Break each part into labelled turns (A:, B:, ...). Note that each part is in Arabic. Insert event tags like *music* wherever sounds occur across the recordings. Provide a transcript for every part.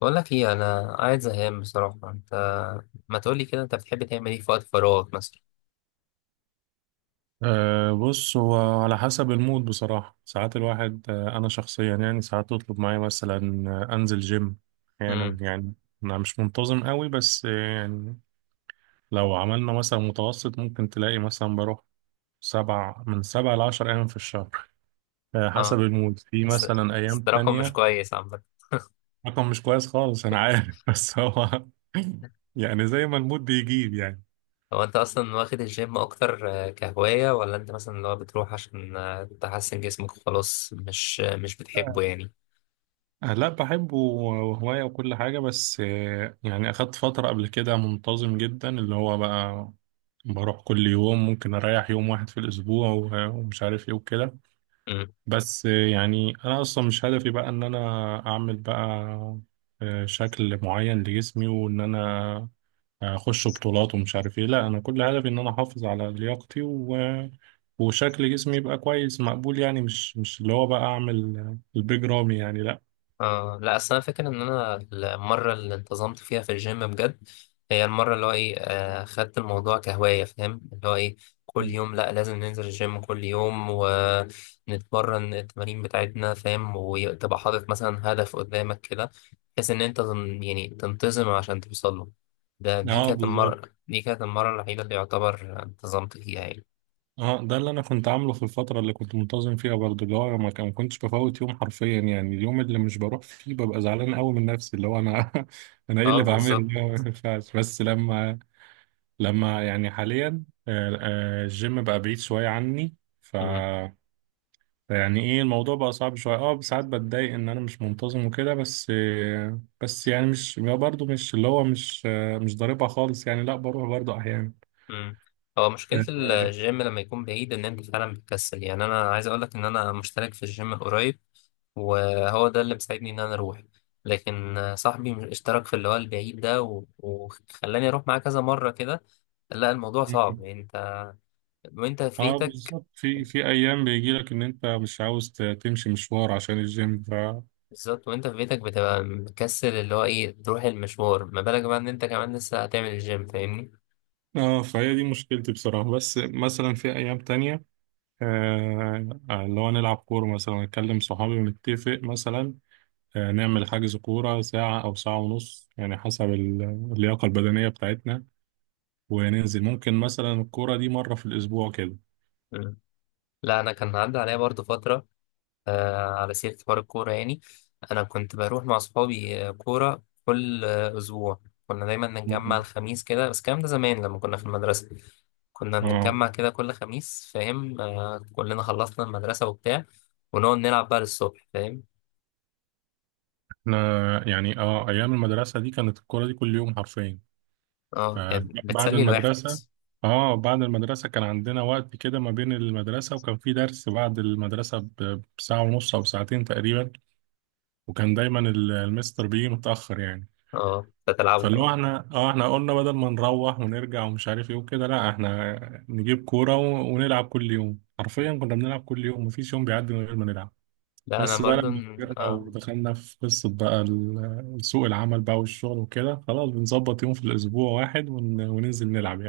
A: بقول لك ايه، انا قاعد زهقان بصراحه انت. ما تقولي كده، انت بتحب تعمل ايه في وقت فراغك مثلا؟
B: بص هو على حسب المود بصراحة. ساعات الواحد، أنا شخصيا يعني ساعات تطلب معايا مثلا، أنزل جيم أحيانا
A: امم
B: يعني. أنا مش منتظم قوي، بس يعني لو عملنا مثلا متوسط ممكن تلاقي مثلا بروح 7 من 7 ل10 أيام في الشهر. حسب
A: اه،
B: المود، في
A: بس
B: مثلا
A: بس
B: أيام
A: ده رقم مش
B: تانية.
A: كويس عامه.
B: رقم مش كويس خالص، أنا عارف *laughs* بس هو *laughs* يعني زي ما المود بيجيب يعني.
A: هو انت اصلا واخد الجيم اكتر كهوايه ولا انت مثلا اللي هو بتروح عشان تحسن جسمك وخلاص مش بتحبه يعني؟
B: لا بحبه وهواية وكل حاجة، بس يعني أخدت فترة قبل كده منتظم جدا، اللي هو بقى بروح كل يوم، ممكن أريح يوم واحد في الأسبوع ومش عارف إيه وكده. بس يعني أنا أصلا مش هدفي بقى إن أنا أعمل بقى شكل معين لجسمي، وإن أنا أخش بطولات ومش عارف إيه. لا، أنا كل هدفي إن أنا أحافظ على لياقتي و... وشكل جسمي يبقى كويس مقبول، يعني مش اللي هو بقى أعمل البيج رامي يعني، لا.
A: اه، لا اصل انا فاكر ان انا المره اللي انتظمت فيها في الجيم بجد هي المره اللي هو ايه خدت الموضوع كهوايه، فاهم اللي هو ايه، كل يوم لا، لازم ننزل الجيم كل يوم ونتمرن التمارين بتاعتنا، فاهم، وتبقى حاطط مثلا هدف قدامك كده بحيث ان انت يعني تنتظم عشان توصل له. ده دي
B: اه
A: كانت
B: بالظبط.
A: المره دي كانت المره الوحيده اللي يعتبر انتظمت فيها يعني.
B: اه ده اللي انا كنت عامله في الفتره اللي كنت منتظم فيها برضه، اللي هو ما كنتش بفوت يوم حرفيا. يعني اليوم اللي مش بروح فيه ببقى زعلان قوي من نفسي، اللي هو انا *laughs* انا ايه
A: اه،
B: اللي بعمله ده؟
A: بالظبط.
B: ما ينفعش. بس لما يعني حاليا الجيم بقى بعيد شويه عني، ف يعني ايه الموضوع بقى صعب شويه. اه ساعات بتضايق ان انا مش منتظم وكده، بس بس يعني مش برضه، مش اللي هو، مش مش ضاربها خالص يعني، لا بروح برضه
A: مم. هو مشكلة
B: احيانا.
A: الجيم لما يكون بعيد إن أنت فعلا بتكسل، يعني أنا عايز أقولك إن أنا مشترك في الجيم قريب وهو ده اللي مساعدني إن أنا أروح. لكن صاحبي اشترك في اللي هو البعيد ده و- وخلاني أروح معاه كذا مرة كده. لا، الموضوع صعب يعني، وأنت في
B: اه
A: بيتك.
B: بالظبط، في ايام بيجي لك ان انت مش عاوز تمشي مشوار عشان الجيم،
A: بالظبط، وأنت في بيتك بتبقى مكسل اللي هو إيه تروح المشوار، ما بالك بقى إن أنت كمان لسه هتعمل الجيم، فاهمني؟
B: اه فهي دي مشكلتي بصراحة. بس مثلا في ايام تانية اللي هو نلعب كورة مثلا، نكلم صحابي ونتفق مثلا نعمل حجز كورة ساعة او ساعة ونص يعني، حسب اللياقة البدنية بتاعتنا، وننزل ممكن مثلا الكورة دي مرة في الاسبوع كده.
A: مم. لا، أنا كان عدى عليا برضه فترة على سيرة حوار الكورة يعني. أنا كنت بروح مع أصحابي كورة كل أسبوع. كنا دايما نتجمع
B: مم.
A: الخميس كده، بس الكلام ده زمان لما كنا في المدرسة. كنا
B: اه
A: بنتجمع كده كل خميس، فاهم، كلنا خلصنا المدرسة وبتاع، ونقعد نلعب بقى للصبح، فاهم.
B: احنا يعني، اه، ايام المدرسة دي كانت الكورة دي كل يوم حرفيا
A: اه، يعني
B: بعد
A: بتسلي الواحد.
B: المدرسة. اه بعد المدرسة كان عندنا وقت كده ما بين المدرسة، وكان في درس بعد المدرسة بساعة ونص أو ساعتين تقريبا، وكان دايما المستر بيجي متأخر يعني.
A: اه، بتلعبه
B: فاللي هو
A: بقى.
B: احنا، اه قلنا بدل ما نروح ونرجع ومش عارف ايه وكده، لا احنا نجيب كورة ونلعب كل يوم. حرفيا كنا بنلعب كل يوم مفيش يوم بيعدي من غير ما نلعب.
A: لا، أنا
B: بس بقى
A: برضو
B: لما كبرنا
A: آه
B: ودخلنا في قصة بقى سوق العمل بقى والشغل وكده، خلاص بنظبط يوم في الأسبوع واحد وننزل نلعب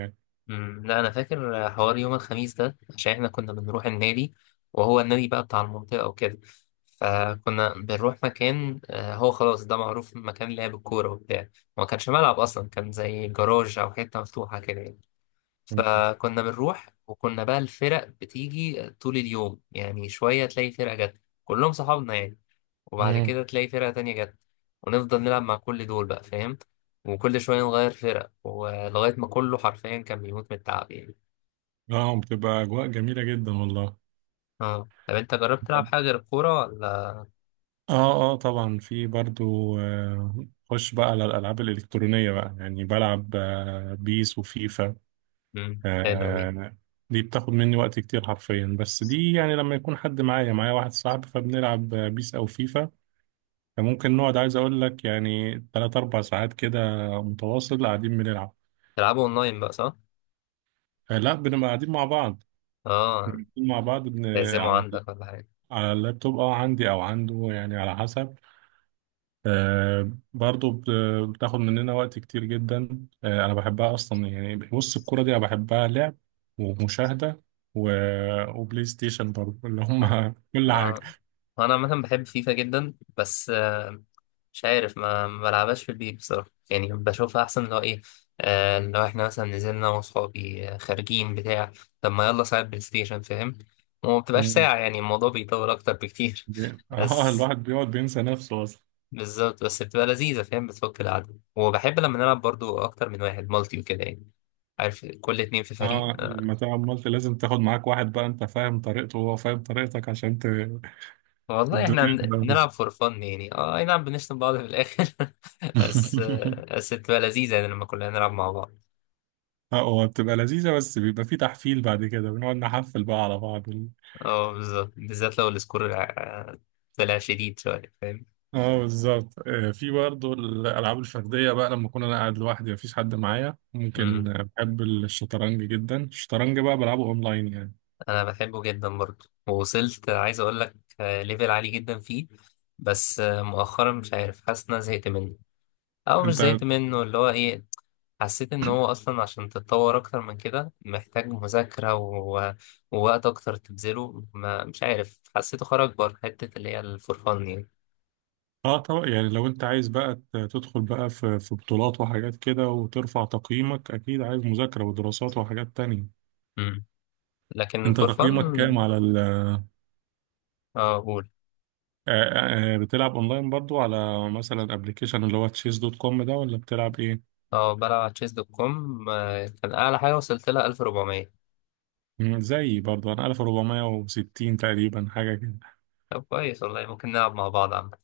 A: مم، لا انا فاكر حوار يوم الخميس ده عشان احنا كنا بنروح النادي، وهو النادي بقى بتاع المنطقه وكده. فكنا بنروح مكان هو خلاص ده معروف مكان لعب الكوره وبتاع. ما كانش ملعب اصلا، كان زي جراج او حته مفتوحه كده يعني.
B: يعني.
A: فكنا بنروح وكنا بقى الفرق بتيجي طول اليوم يعني، شويه تلاقي فرقه جت كلهم صحابنا يعني، وبعد
B: مم.
A: كده تلاقي فرقة تانية جت، ونفضل نلعب مع كل دول بقى، فاهم، وكل شوية نغير فرق ولغاية ما كله حرفيا كان بيموت من التعب يعني.
B: اه بتبقى اجواء جميله جدا والله.
A: اه، طب انت جربت تلعب حاجة غير الكورة ولا؟
B: اه طبعا في برضو خش بقى على الالعاب الالكترونيه بقى يعني، بلعب بيس وفيفا.
A: حلوة دي.
B: آه، دي بتاخد مني وقت كتير حرفيا، بس دي يعني لما يكون حد معايا، واحد صاحبي، فبنلعب بيس او فيفا. فممكن نقعد عايز اقول لك يعني 3 4 ساعات كده متواصل قاعدين بنلعب.
A: تلعبوا اونلاين بقى صح؟
B: لا بنبقى قاعدين مع بعض.
A: اه،
B: قاعدين مع بعض بن...
A: تعزموا
B: على
A: عندك ولا حاجة؟
B: اللابتوب. اه عندي او عنده يعني، على حسب. آه برضو بتاخد مننا وقت كتير جدا. آه أنا بحبها أصلا يعني. بص الكورة دي أنا بحبها لعب ومشاهدة و... وبلاي ستيشن برضو، اللي
A: آه.
B: هم *laughs* كل حاجة.
A: آه. انا عامه بحب فيفا جدا، بس آه، مش عارف، ما بلعبهاش في البيت بصراحه يعني، بشوفها احسن لو ايه، لو احنا مثلا نزلنا أنا واصحابي خارجين بتاع. طب ما يلا ساعه بلاي ستيشن، فاهم، وما بتبقاش
B: مم.
A: ساعه يعني، الموضوع بيطول اكتر بكتير *laughs*
B: اه
A: بس.
B: الواحد بيقعد بينسى نفسه أصلا.
A: بالظبط، بس بتبقى لذيذه، فاهم، بتفك القعده، وبحب لما نلعب برضو اكتر من واحد، مالتي وكده يعني. عارف، كل اتنين في فريق.
B: اه لما تلعب مالتي لازم تاخد معاك واحد بقى أنت فاهم طريقته وهو فاهم طريقتك عشان ت...
A: والله احنا
B: الدنيا
A: بن-
B: تبقى ماشية.
A: بنلعب فور فن، يعني اه أي نعم بنشتم بعض في الاخر *laughs* بس
B: *laughs*
A: بس بتبقى لذيذة يعني لما كلنا نلعب مع بعض.
B: اه هو بتبقى لذيذة، بس بيبقى في تحفيل، بعد كده بنقعد نحفل بقى على بعض.
A: اه، بالظبط، بالذات لو السكور طلع شديد شوية، فاهم.
B: اه بالظبط في برضه الالعاب الفرديه بقى لما اكون انا قاعد لوحدي مفيش حد معايا، ممكن،
A: مم.
B: بحب الشطرنج جدا. الشطرنج بقى بلعبه اونلاين يعني.
A: أنا بحبه جدا برضه، ووصلت عايز أقول لك ليفل عالي جدا فيه. بس آه، مؤخرا مش عارف، حاسس إن أنا زهقت منه، أو مش
B: انت
A: زهقت منه اللي هو إيه، حسيت إن هو أصلا عشان تتطور أكتر من كده محتاج مذاكرة ووقت أكتر تبذله، ما مش عارف، حسيته خرج بره حتة اللي هي الفور فن يعني.
B: اه طبعا يعني لو انت عايز بقى تدخل بقى في بطولات وحاجات كده وترفع تقييمك، اكيد عايز مذاكره ودراسات وحاجات تانية.
A: مم. لكن
B: انت
A: فور فن.
B: تقييمك كام على ال
A: اه، قول.
B: بتلعب اونلاين برضو على مثلا ابلكيشن اللي هو تشيس دوت كوم ده، ولا بتلعب ايه؟
A: اه، بلعب على تشيس دوت كوم، كان اعلى حاجه وصلت لها 1400.
B: مم، زيي برضو انا 1460 تقريبا حاجه كده.
A: طب، كويس والله، ممكن نلعب مع بعض عامة.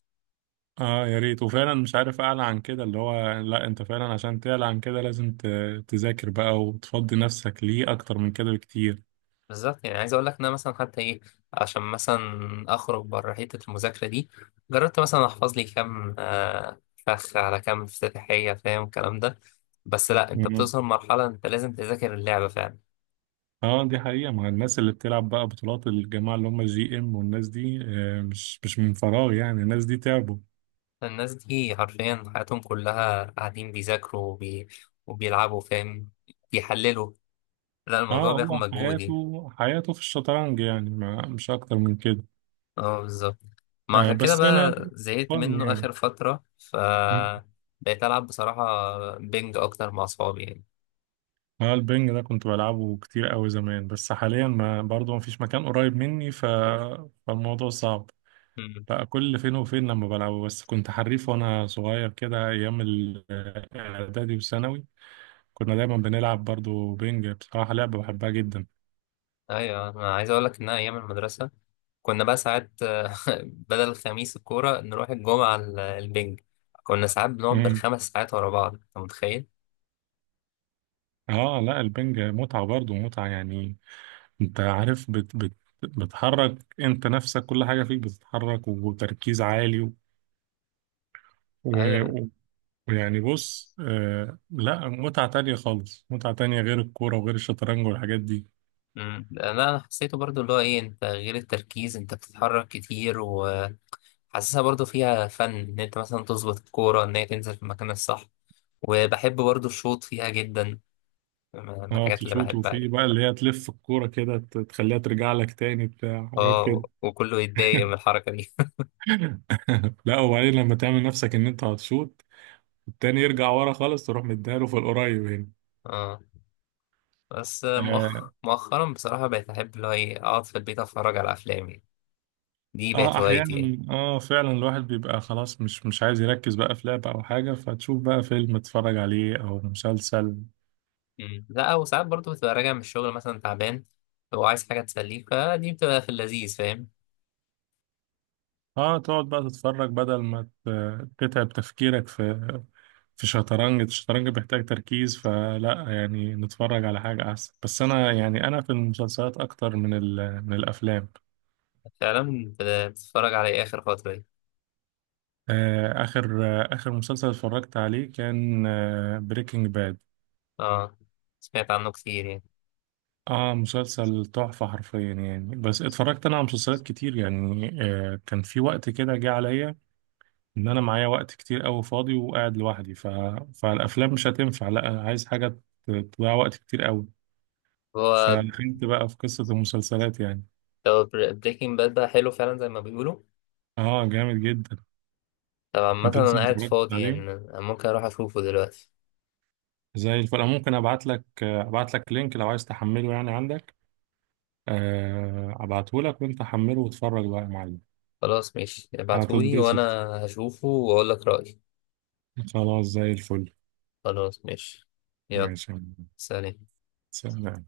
B: اه يا ريت. وفعلا مش عارف اعلى عن كده، اللي هو لا، انت فعلا عشان تعلى عن كده لازم تذاكر بقى وتفضي نفسك ليه اكتر من كده بكتير.
A: بالظبط، يعني عايز اقول لك ان انا مثلا حتى ايه، عشان مثلا اخرج بره حته المذاكره دي، جربت مثلا احفظ لي كام فخ على كام افتتاحيه، فاهم الكلام ده، بس لا انت
B: مم.
A: بتوصل مرحله انت لازم تذاكر اللعبه فعلا.
B: اه دي حقيقة. مع الناس اللي بتلعب بقى بطولات، الجماعة اللي هم GM والناس دي، آه، مش من فراغ يعني، الناس دي تعبوا.
A: الناس دي حرفيا حياتهم كلها قاعدين بيذاكروا وبيلعبوا، فاهم، بيحللوا، لا
B: اه
A: الموضوع بياخد
B: هو
A: مجهود يعني.
B: حياته، في الشطرنج يعني، ما مش اكتر من كده.
A: اه، بالظبط، ما
B: آه
A: عشان كده
B: بس انا
A: بقى زهقت
B: فن
A: منه
B: يعني.
A: آخر فترة
B: مم.
A: بقيت ألعب بصراحة بينج أكتر مع أصحابي يعني.
B: اه البنج ده كنت بلعبه كتير قوي زمان، بس حاليا ما برضه ما فيش مكان قريب مني ف... فالموضوع صعب.
A: مم.
B: لا كل فين وفين لما بلعبه، بس كنت حريف وانا صغير كده ايام الاعدادي والثانوي، كنا دايما بنلعب برضو بينج. بصراحة لعبة بحبها جدا.
A: أيوة، أنا عايز أقول لك إن أنا أيام المدرسة كنا بقى ساعات *laughs* بدل الخميس الكورة نروح الجمعة البينج. كنا ساعات بنقعد
B: امم
A: بالخمس ساعات ورا بعض، أنت متخيل؟
B: اه لا البنج متعة، برضو متعة يعني. انت عارف، بت بت بتحرك انت نفسك، كل حاجة فيك بتتحرك، وتركيز عالي
A: أيوة.
B: و- ويعني بص لا متعة تانية خالص، متعة تانية غير الكورة وغير الشطرنج والحاجات دي.
A: مم. لا، أنا حسيته برضو اللي هو إيه، أنت غير التركيز أنت بتتحرك كتير وحاسسها، برضو فيها فن إن أنت مثلا تظبط الكورة إن هي تنزل في المكان الصح، وبحب برضو الشوط فيها جدا، من
B: اه
A: الحاجات اللي
B: تشوط،
A: بحبها
B: وفي
A: يعني.
B: بقى اللي هي تلف الكورة كده تخليها ترجع لك تاني بتاع حاجات
A: اه،
B: كده.
A: وكله يتضايق من الحركة دي.
B: *laughs* لا، وبعدين لما تعمل نفسك ان انت هتشوط، التاني يرجع ورا خالص تروح مديها له في القريب هنا.
A: اه، بس
B: اه
A: مؤخرا بصراحة بقيت أحب اللي هو إيه أقعد في البيت أتفرج على أفلام يعني، دي بقت هوايتي يعني.
B: احيانا، اه فعلا الواحد بيبقى خلاص مش عايز يركز بقى في لعبة او حاجة، فتشوف بقى فيلم تتفرج عليه او مسلسل.
A: مم. لا، وساعات برضو بتبقى راجع من الشغل مثلا تعبان وعايز حاجة تسليك، فدي بتبقى في اللذيذ، فاهم.
B: اه تقعد بقى تتفرج بدل ما تتعب تفكيرك في شطرنج. الشطرنج بيحتاج تركيز، فلا يعني نتفرج على حاجة أحسن. بس أنا يعني، أنا في المسلسلات أكتر من من الأفلام.
A: فعلا بتتفرج على إيه آخر فترة دي؟
B: آخر مسلسل اتفرجت عليه كان بريكنج باد.
A: اه، سمعت عنه كتير يعني،
B: اه مسلسل تحفة حرفيا يعني. بس اتفرجت أنا على مسلسلات كتير يعني، كان في وقت كده جه عليا إن أنا معايا وقت كتير أوي فاضي وقاعد لوحدي ف... فالأفلام مش هتنفع. لا، أنا عايز حاجة تضيع وقت كتير أوي،
A: هو
B: فدخلت بقى في قصة المسلسلات يعني.
A: بريكنج باد بقى حلو فعلا زي ما بيقولوا؟
B: اه جامد جدا.
A: طب عامة
B: انت لسه
A: أنا
B: ما
A: قاعد
B: اتفرجتش
A: فاضي يعني،
B: عليه؟
A: أنا ممكن أروح أشوفه دلوقتي.
B: زي الفل. أنا ممكن ابعت لك، لينك لو عايز تحمله يعني، عندك. ابعته لك وانت حمله واتفرج بقى يا معلم.
A: خلاص، ماشي، ابعتهولي
B: هتتبسط.
A: وأنا هشوفه وأقول لك رأيي.
B: خلاص زي الفل.
A: خلاص ماشي. يلا.
B: ماشي يا معلم.
A: سلام.
B: سلام.